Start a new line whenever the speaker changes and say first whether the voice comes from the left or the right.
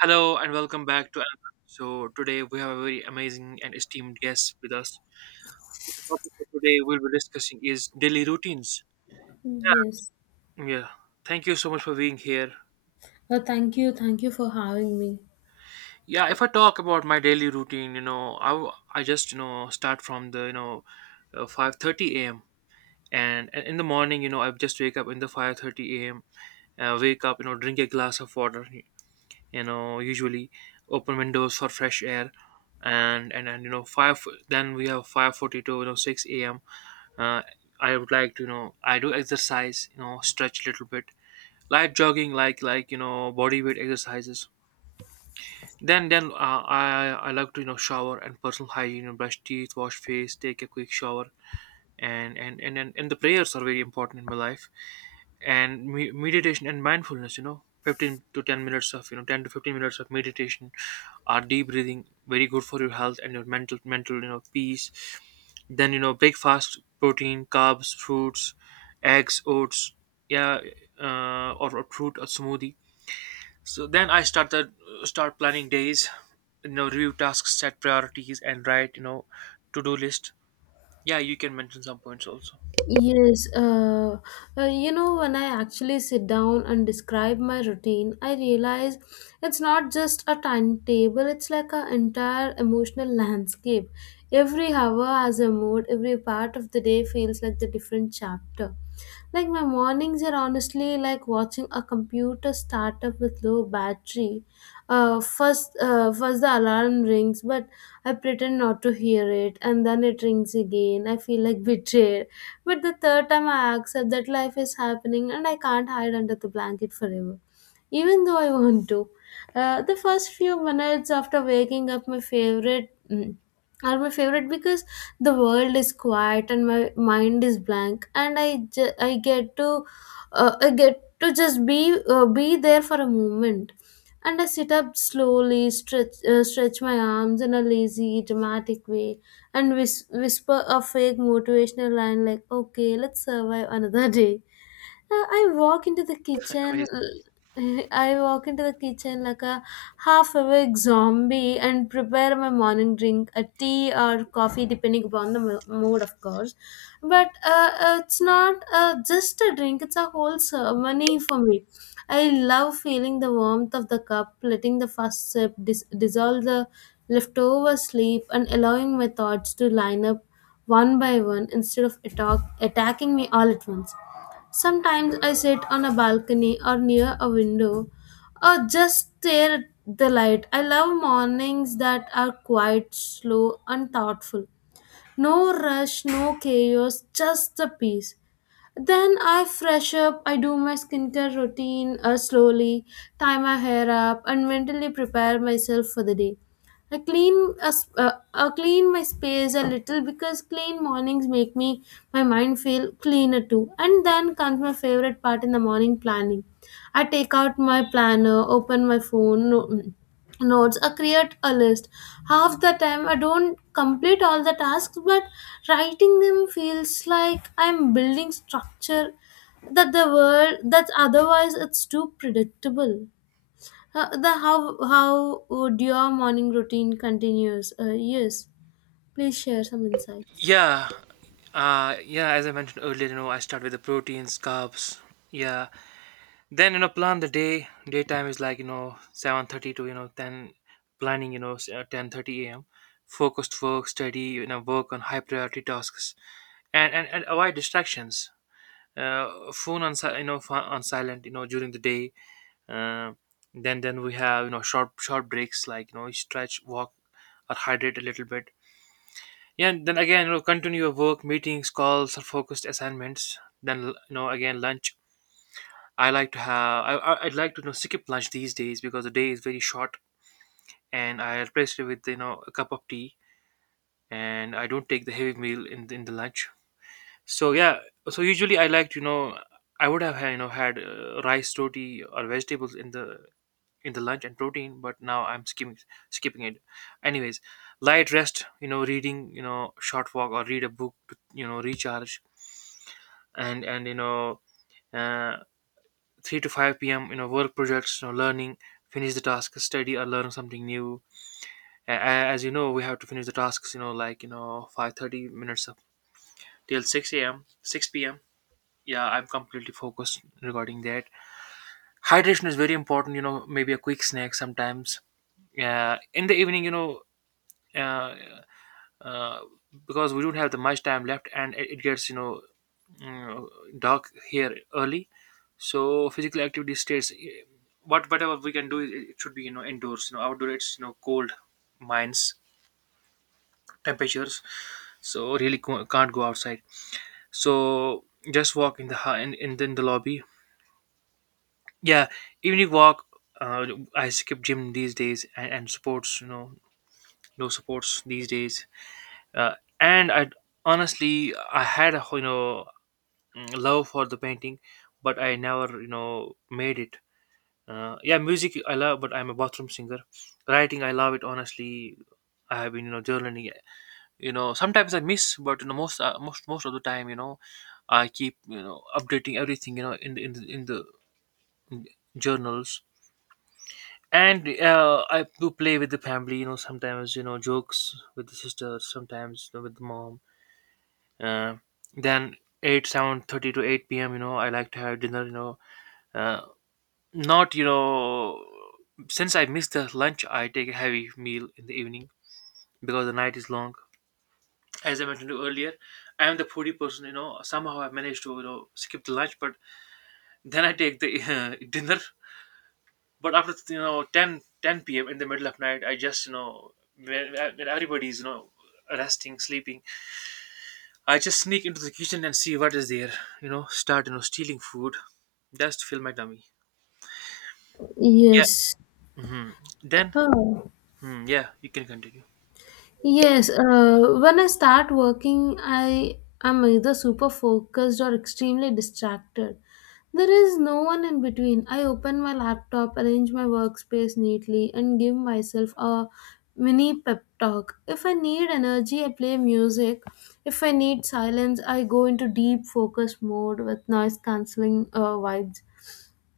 right: Hello and welcome back to another. So today we have a very amazing and esteemed guest with us. So the topic for today we'll be discussing is daily routines.
left: Yes.
right: Yeah. Yeah. Thank you so much for being here.
left: Thank you. Thank you for having me.
right: Yeah, if I talk about my daily routine, I just start from the 5:30 a.m. And in the morning, I just wake up in the 5:30 a.m. Wake up, drink a glass of water, usually open windows for fresh air, and you know 5 then we have 5:42, 6 a.m. uh, I would like to, I do exercise, stretch a little bit, light jogging, like body weight exercises. Then I like to, shower and personal hygiene, brush teeth, wash face, take a quick shower. And the prayers are very important in my life, and meditation and mindfulness, 15 to 10 minutes of, 10 to 15 minutes of meditation or deep breathing, very good for your health and your mental peace. Then, breakfast, protein, carbs, fruits, eggs, oats, yeah, or fruit or smoothie. So then I start the, start planning days, review tasks, set priorities, and write, to-do list. Yeah, you can mention some points also.
left: Yes, uh, you know, when I actually sit down and describe my routine, I realize it's not just a timetable, it's like an entire emotional landscape. Every hour has a mood, every part of the day feels like the different chapter. Like my mornings are honestly like watching a computer start up with low battery. First the alarm rings, but I pretend not to hear it, and then it rings again. I feel like betrayed, but the third time I accept that life is happening and I can't hide under the blanket forever, even though I want to. The first few minutes after waking up, are my favorite because the world is quiet and my mind is blank, and I get to I get to just be there for a moment. And I sit up slowly, stretch my arms in a lazy dramatic way and whisper a fake motivational line like, "Okay, let's survive another day." I walk into the kitchen.
right: Amazing.
left: l- I walk into the kitchen like a half awake zombie and prepare my morning drink, a tea or coffee, depending upon the mood, of course. But it's not just a drink, it's a whole ceremony for me. I love feeling the warmth of the cup, letting the first sip dissolve the leftover sleep, and allowing my thoughts to line up one by one instead of attacking me all at once. Sometimes I sit on a balcony or near a window, or just stare at the light. I love mornings that are quiet, slow, and thoughtful. No rush, no chaos, just the peace. Then I fresh up, I do my skincare routine slowly, tie my hair up, and mentally prepare myself for the day. I I clean my space a little because clean mornings make me my mind feel cleaner too. And then comes my favorite part in the morning planning. I take out my planner, open my phone, notes or create a list. Half the time I don't complete all the tasks, but writing them feels like I'm building structure that the world that otherwise it's too predictable. The How would your morning routine continues? Yes, please share some insights.
right: Yeah, yeah. As I mentioned earlier, I start with the proteins, carbs. Yeah, then, plan the day. Daytime is like, 7:30 to, ten, planning, 10:30 a.m. Focused work, study, work on high priority tasks, and avoid distractions. Phone on on silent, during the day. Uh, then we have, short breaks like, stretch, walk, or hydrate a little bit. Yeah, and then again, continue your work, meetings, calls, or focused assignments. Then, again, lunch. I'd like to, skip lunch these days because the day is very short, and I replace it with, a cup of tea, and I don't take the heavy meal in the lunch. So yeah, so usually I like to, I would have had, had rice roti or vegetables in the lunch and protein, but now I'm skipping it. Anyways, light rest, reading, short walk or read a book to, recharge. And uh, 3 to 5 p.m, work projects, learning, finish the task, study or learn something new. As you know, we have to finish the tasks, like, 5:30 minutes up till 6 a.m, 6 p.m. Yeah, I'm completely focused regarding that. Hydration is very important, maybe a quick snack sometimes. Yeah, in the evening, uh, uh, because we don't have the much time left, and it gets, uh, dark here early. So physical activity stays, whatever we can do, it should be, indoors, outdoor it's, cold, mines temperatures. So really can't go outside. So just walk in the hu- in the lobby. Yeah, evening walk. uh, I skip gym these days, and sports, no sports these days. uh, and I, honestly, I had a, love for the painting, but I never, made it. Yeah, music I love, but I'm a bathroom singer. Writing, I love it, honestly. I have been, journaling, sometimes I miss, but, most, most of the time, I keep, updating everything, in the journals. And I do play with the family, sometimes, jokes with the sister, sometimes, with the mom. uh, then 8, 7:30 to 8 p.m, I like to have dinner, uh, not, since I miss the lunch, I take a heavy meal in the evening because the night is long. As I mentioned earlier, I am the foodie person. Somehow I managed to, skip the lunch, but then I take the dinner. But after, ten p.m. in the middle of night, I just, when everybody's, resting, sleeping, I just sneak into the kitchen and see what is there, start, stealing food just to fill my tummy. Yeah.
left: Yes.
right: Hmm. Then,
left: Oh.
right: hmm, yeah, you can continue.
left: Yes, when I start working, I am either super focused or extremely distracted. There is no one in between. I open my laptop, arrange my workspace neatly, and give myself a mini pep talk. If I need energy, I play music. If I need silence, I go into deep focus mode with noise cancelling vibes.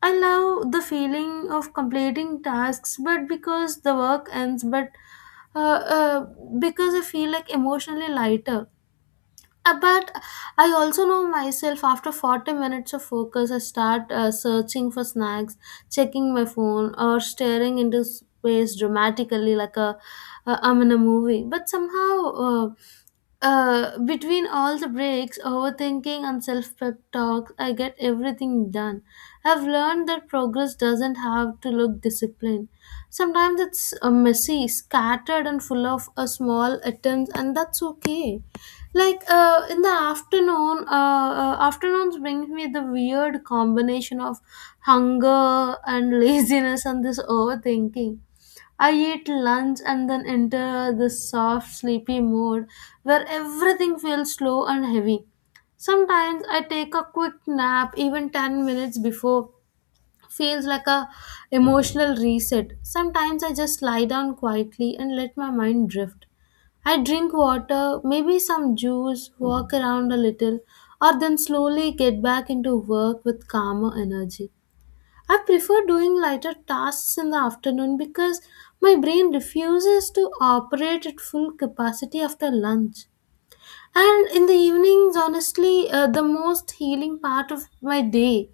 left: I love the feeling of completing tasks, but because the work ends, but uh, uh, because I feel like emotionally lighter. But I also know myself after 40 minutes of focus, I start searching for snacks, checking my phone, or staring into space dramatically like a, I'm in a movie. But somehow, between all the breaks, overthinking, and self pep talks, I get everything done. I've learned that progress doesn't have to look disciplined. Sometimes it's messy, scattered, and full of small attempts, and that's okay. Like afternoons brings me the weird combination of hunger and laziness and this overthinking. I eat lunch and then enter this soft, sleepy mode where everything feels slow and heavy. Sometimes I take a quick nap, even 10 minutes before feels like a emotional reset. Sometimes I just lie down quietly and let my mind drift. I drink water, maybe some juice, walk around a little, or then slowly get back into work with calmer energy. I prefer doing lighter tasks in the afternoon because my brain refuses to operate at full capacity after lunch. And in the evenings, honestly, the most healing part of my day.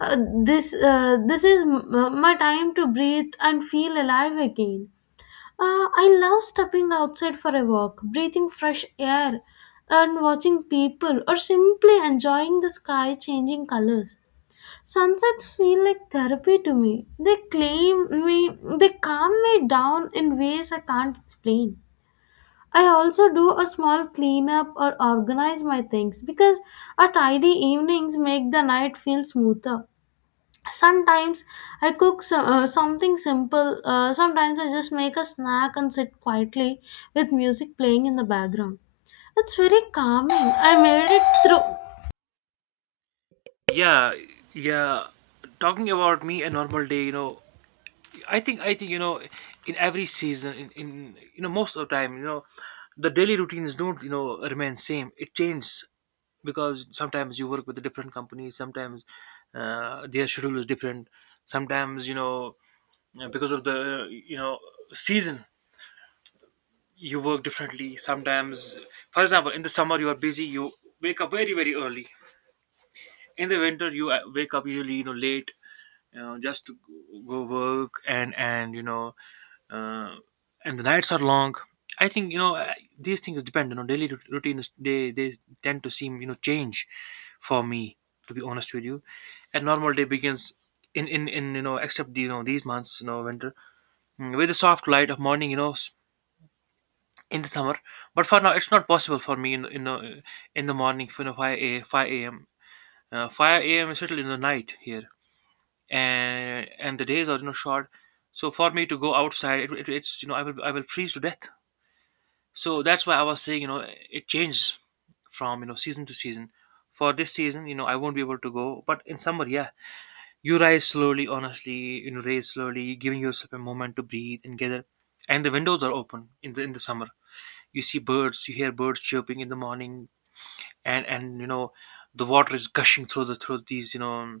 left: Uh, this is my time to breathe and feel alive again. I love stepping outside for a walk, breathing fresh air, and watching people, or simply enjoying the sky changing colors. Sunsets feel like therapy to me. They claim me, they calm me down in ways I can't explain. I also do a small cleanup or organize my things because a tidy evenings make the night feel smoother. Sometimes I cook something simple. Sometimes I just make a snack and sit quietly with music playing in the background. It's very calming. I made it through.
right: Yeah, yeah, talking about me a normal day, I think, in every season, in most of the time, the daily routines don't, remain same, it changes because sometimes you work with a different company. Sometimes their schedule is different. Sometimes, because of the, season, you work differently sometimes. For example, in the summer you are busy, you wake up very very early. In the winter you wake up usually, late, just to go work, and uh, and the nights are long. I think, these things depend, daily routines, they tend to seem, change. For me, to be honest with you, a normal day begins in except the, these months, winter, with the soft light of morning, in the summer. But for now it's not possible for me in the morning, for 5 a 5 a.m. 5 a.m is certainly in the night here, and the days are, short. So for me to go outside it's, I will freeze to death. So that's why I was saying, it changes from, season to season. For this season, I won't be able to go, but in summer, yeah, you rise slowly, honestly, rise slowly, giving yourself a moment to breathe and gather. And the windows are open in the summer, you see birds, you hear birds chirping in the morning. And the water is gushing through these,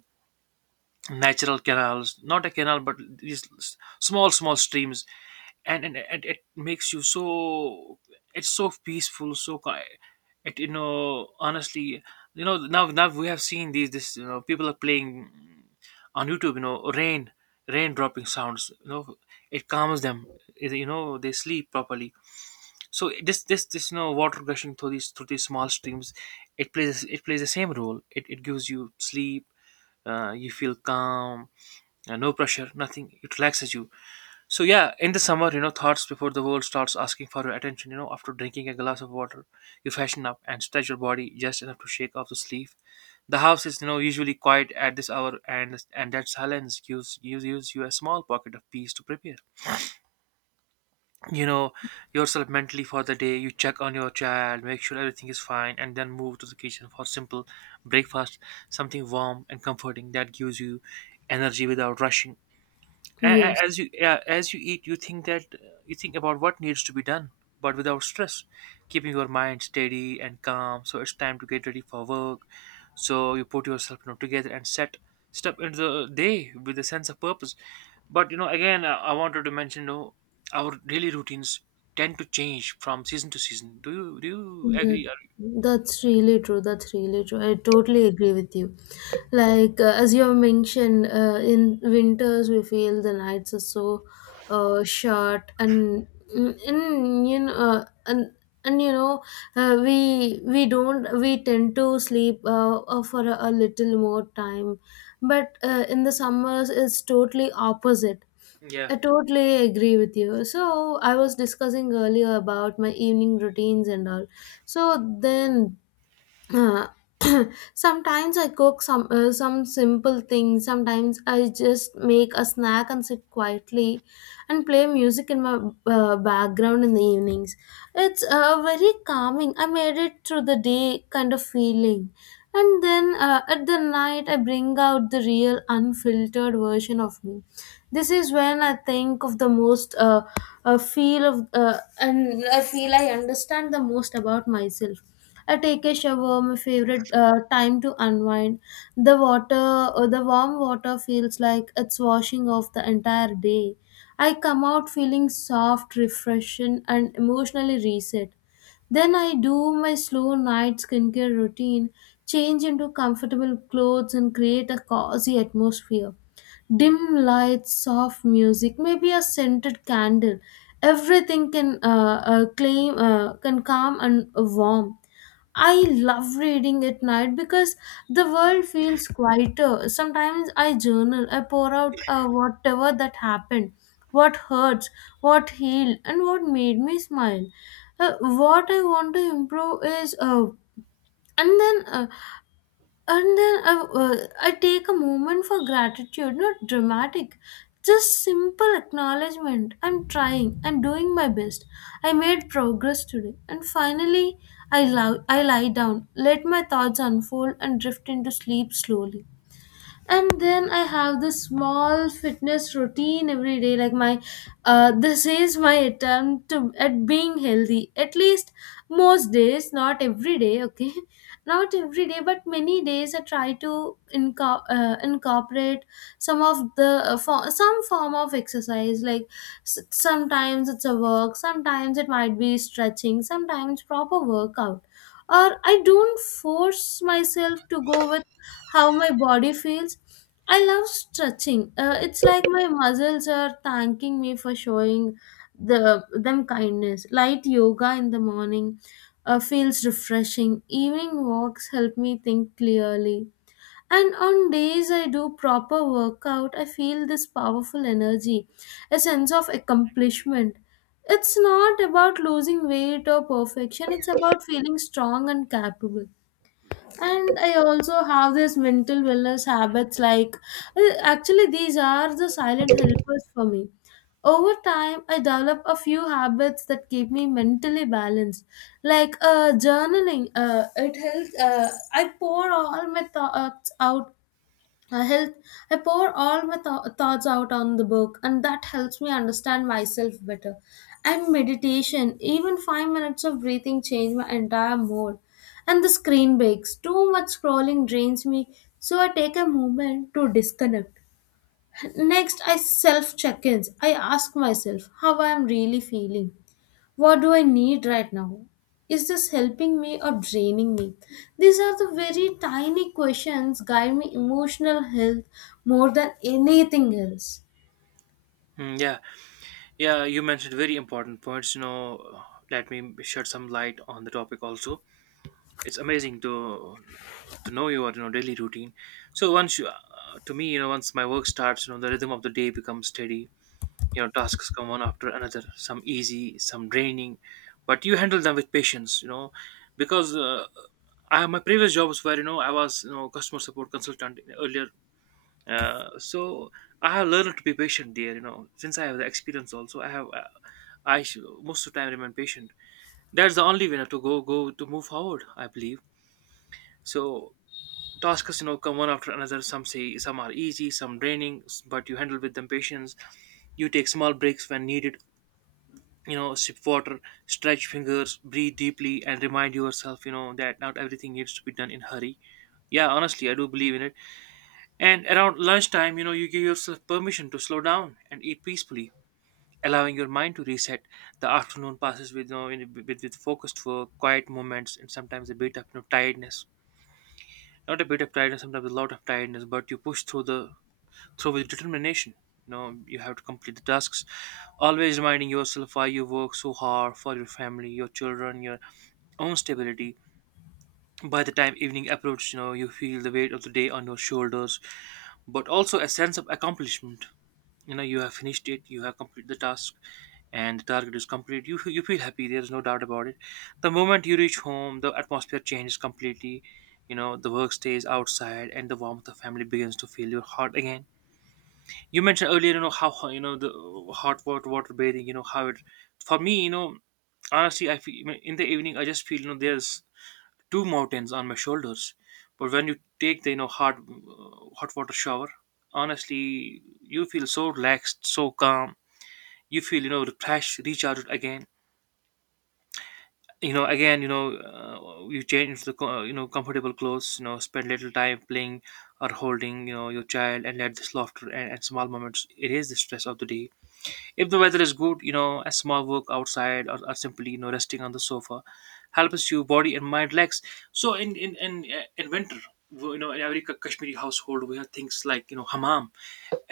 right: natural canals, not a canal, but these small streams. And it makes you so, it's so peaceful, so it, honestly, now we have seen these, this people are playing on YouTube, rain dropping sounds, it calms them, they sleep properly. So this, water gushing through these small streams, it plays the same role, it gives you sleep. You feel calm, no pressure, nothing. It relaxes you. So yeah, in the summer, thoughts before the world starts asking for your attention. After drinking a glass of water, you fashion up and stretch your body just enough to shake off the sleep. The house is, usually quiet at this hour, and that silence gives you a small pocket of peace to prepare. You know, yourself mentally for the day. You check on your child, make sure everything is fine, and then move to the kitchen for simple breakfast, something warm and comforting that gives you energy without rushing
left: Yes.
right: as you eat, you think that you think about what needs to be done, but without stress, keeping your mind steady and calm. So it's time to get ready for work, so you put yourself, together and set step into the day with a sense of purpose. But again, I wanted to mention, our daily routines tend to change from season to season. Do you
left: That
right: agree or-
left: that's really true. That's really true. I totally agree with you. Like as you have mentioned, in winters we feel the nights are so short, and mm, and you know, we don't we tend to sleep for a little more time, but in the summers it's totally opposite.
right: yeah.
left: I totally agree with you. So, I was discussing earlier about my evening routines and all. So, then uh, sometimes I cook some simple things. Sometimes I just make a snack and sit quietly and play music in my background in the evenings. It's very calming. I made it through the day kind of feeling. And then at the night, I bring out the real unfiltered version of me. This is when I think of the most, and I feel I understand the most about myself. I take a shower, my favorite time to unwind. The warm water feels like it's washing off the entire day. I come out feeling soft, refreshing, and emotionally reset. Then I do my slow night skincare routine, change into comfortable clothes, and create a cozy atmosphere. Dim lights, soft music, maybe a scented candle. Everything can claim can calm and warm. I love reading at night because the world feels quieter. Sometimes I journal, I pour out whatever that happened, what hurts, what healed, and what made me smile. What I want to improve is, and then uh, and then I take a moment for gratitude, not dramatic, just simple acknowledgement. I'm trying, I'm doing my best, I made progress today. And finally I lie down, let my thoughts unfold and drift into sleep slowly. And then I have this small fitness routine every day, like my this is my attempt to, at being healthy at least most days, not every day, okay? Not every day, but many days I try to incorporate some of the some form of exercise like sometimes it's a work, sometimes it might be stretching, sometimes proper workout, or I don't force myself to go how my body feels. I love stretching. It's like my muscles are thanking me for showing them kindness. Light yoga in the morning feels refreshing. Evening walks help me think clearly. And on days I do proper workout, I feel this powerful energy, a sense of accomplishment. It's not about losing weight or perfection, it's about feeling strong and capable. And I also have this mental wellness habits like, actually these are the silent helpers for me. Over time I develop a few habits that keep me mentally balanced, like journaling, it helps, I pour all my thoughts out I help I pour all my thoughts out on the book, and that helps me understand myself better. And meditation, even 5 minutes of breathing, change my entire mood. And the screen breaks. Too much scrolling drains me, so I take a moment to disconnect. Next, I self check ins. I ask myself how I am really feeling. What do I need right now? Is this helping me or draining me? These are the very tiny questions guide me emotional health more than anything else.
right: Yeah, yeah, you mentioned very important points, let me shed some light on the topic also. It's amazing to know your daily routine. So once my work starts, the rhythm of the day becomes steady. Tasks come one after another, some easy, some draining, but you handle them with patience, because my previous jobs were, I was, customer support consultant earlier. So I have learned to be patient there, since I have the experience. Also I have most of the time remain patient. That's the only way, to go go to move forward, I believe. So tasks, come one after another. Some say some are easy, some draining, s- but you handle with them patience. You take small breaks when needed. Sip water, stretch fingers, breathe deeply, and remind yourself, that not everything needs to be done in hurry. Yeah, honestly, I do believe in it. And around lunchtime, you give yourself permission to slow down and eat peacefully, allowing your mind to reset. The afternoon passes with, with focused work, quiet moments, and sometimes a bit of tiredness. Not a bit of tiredness, sometimes a lot of tiredness, but you push through the so with determination, you have to complete the tasks, always reminding yourself why you work so hard for your family, your children, your own stability. By the time evening approaches, you feel the weight of the day on your shoulders, but also a sense of accomplishment. You have finished it, you have completed the task, and the target is complete. You feel happy, there's no doubt about it. The moment you reach home, the atmosphere changes completely. The work stays outside, and the warmth of family begins to fill your heart again. You mentioned earlier, you know how ho- you know the hot water bathing, how it for me, honestly I feel in the evening, I just feel, there's two mountains on my shoulders. But when you take the, hot water shower, honestly you feel so relaxed, so calm. You feel, refreshed, recharged again. You change the comfortable clothes, spend little time playing or holding, your child, and let this laughter and small moments erase the stress of the day. If the weather is good, a small walk outside or simply, resting on the sofa helps you body and mind relax. So in winter, in every Kashmiri household, we have things like, hammam,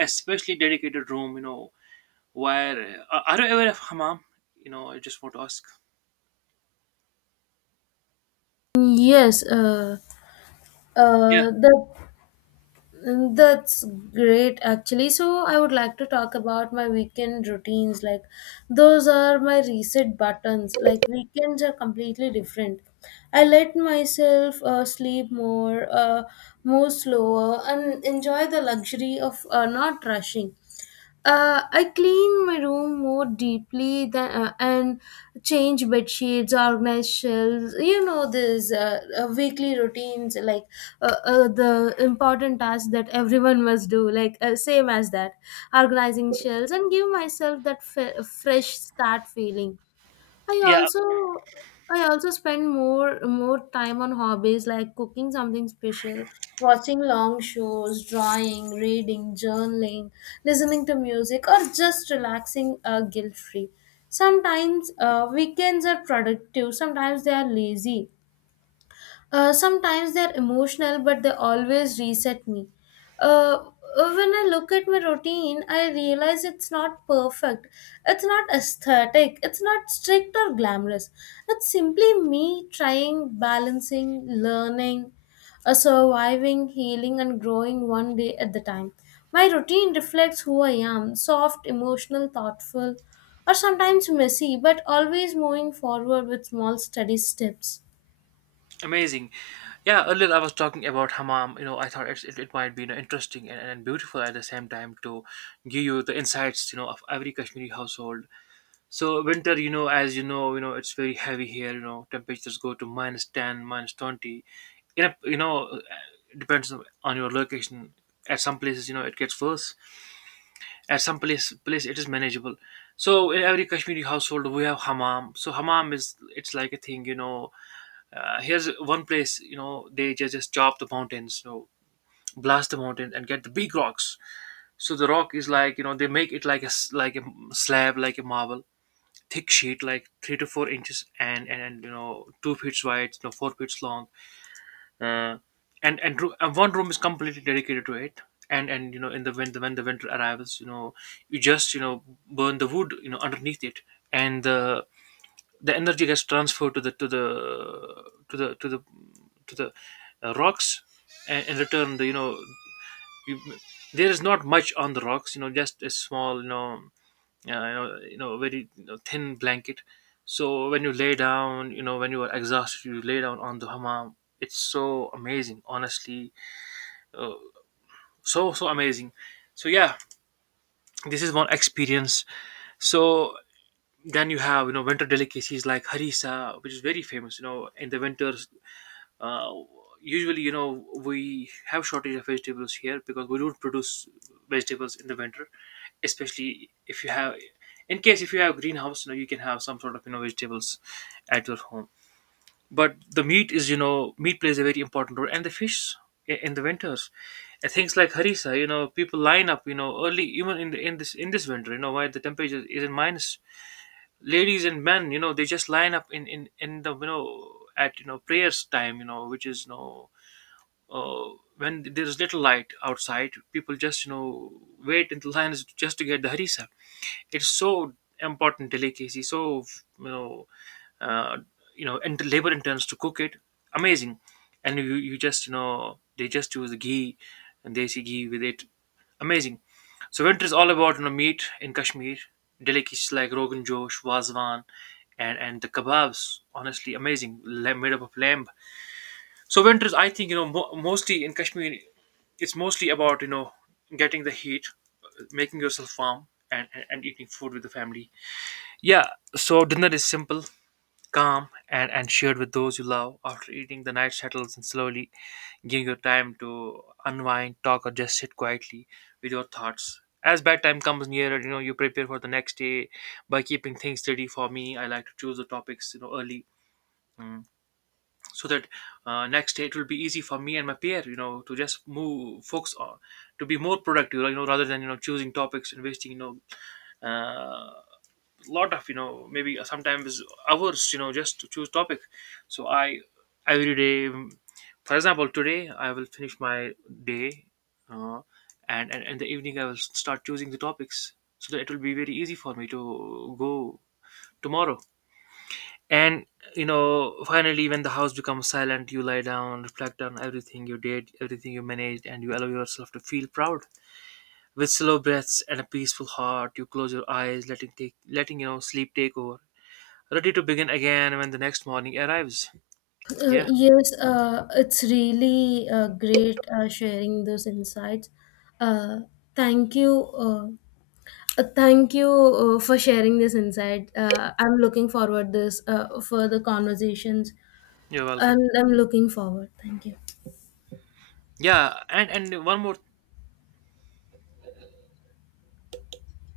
right: especially dedicated room, where, are you aware of hammam? You know, I just want to ask.
left: Yes, uh,
right: Yeah,
left: uh, the That's great actually. So I would like to talk about my weekend routines. Like those are my reset buttons. Like weekends are completely different. I let myself sleep more, move slower, and enjoy the luxury of not rushing. I clean my room more deeply and change bed sheets, organize shelves. You know, there's weekly routines like the important tasks that everyone must do, like same as that, organizing shelves and give myself that fresh start feeling. I
right: yeah,
left: also I also spend more time on hobbies like cooking something special, watching long shows, drawing, reading, journaling, listening to music, or just relaxing guilt free. Sometimes weekends are productive, sometimes they are lazy. Sometimes they're emotional, but they always reset me. Uh, when I look at my routine, I realize it's not perfect. It's not aesthetic. It's not strict or glamorous. It's simply me trying, balancing, learning, surviving, healing, and growing one day at the time. My routine reflects who I am: soft, emotional, thoughtful, or sometimes messy, but always moving forward with small, steady steps.
right: amazing. Yeah, earlier I was talking about hammam. You know, I thought it might be, interesting and beautiful at the same time to give you the insights, of every Kashmiri household. So winter, as you know, it's very heavy here. You know, temperatures go to -10, minus twenty. You know, you know, uh, Depends on your location. At some places, it gets worse. At some place it is manageable. So in every Kashmiri household, we have hammam. So hammam is it's like a thing. Here's one place. You know, they just chop the mountains. You know, blast the mountain and get the big rocks. So the rock is like, they make it like a like a slab, like a marble thick sheet, like 3 to 4 inches, and you know, 2 feet wide, you know, 4 feet long. uh, and one room is completely dedicated to it. And you know, in the when the winter arrives, you just, burn the wood, underneath it. And the energy gets transferred to the to the to the to the to the rocks. And in return, the, you, there is not much on the rocks, just a small, you know you know, you know very you know, thin blanket. So when you lay down, when you are exhausted, you lay down on the hammam. It's so amazing, honestly, uh, so amazing. So yeah, this is one experience. So then you have, winter delicacies like harissa, which is very famous. You know, in the winters, uh, usually, we have shortage of vegetables here because we don't produce vegetables in the winter, especially if you have, in case if you have greenhouse, you can have some sort of, vegetables at your home. But the meat is, meat plays a very important role, and the fish in the winters. And things like harissa, people line up, early, even in this, in this winter, why the temperature is in minus. Ladies and men, they just line up in the, at, prayers time, which is, uh, when there's little light outside, people just, wait in the lines just to get the harissa. It's so important delicacy. So, you know, uh, and labor interns to cook it, amazing. And you just, they just use the ghee, and they desi ghee with it, amazing. So winter is all about, meat in Kashmir, delicacies like rogan josh, wazwan, and the kebabs. Honestly, amazing, made up of lamb. So winters, I think, mostly in Kashmir, it's mostly about, getting the heat, making yourself warm, and eating food with the family. Yeah. So dinner is simple, calm, and shared with those you love. After eating, the night settles and slowly giving you time to unwind, talk, or just sit quietly with your thoughts. As bedtime comes nearer, you know you prepare for the next day by keeping things steady. For me, I like to choose the topics, early. Mm. So that, next day it will be easy for me and my peer, to just move focus on, to be more productive, like, rather than, choosing topics and wasting, uh, lot of, maybe sometimes hours, just to choose topic. So I every day, for example, today I will finish my day, uh, and in the evening I will start choosing the topics, so that it will be very easy for me to go tomorrow. And you know, finally, when the house becomes silent, you lie down, reflect on everything you did, everything you managed, and you allow yourself to feel proud. With slow breaths and a peaceful heart, you close your eyes, letting, sleep take over, ready to begin again when the next morning arrives. Yeah,
left: Yes, it's really great sharing those insights. Uh, Thank you. Thank you for sharing this insight. I'm looking forward this further conversations,
right: you're welcome.
left: and I'm looking forward. Thank you.
right: Yeah, and one more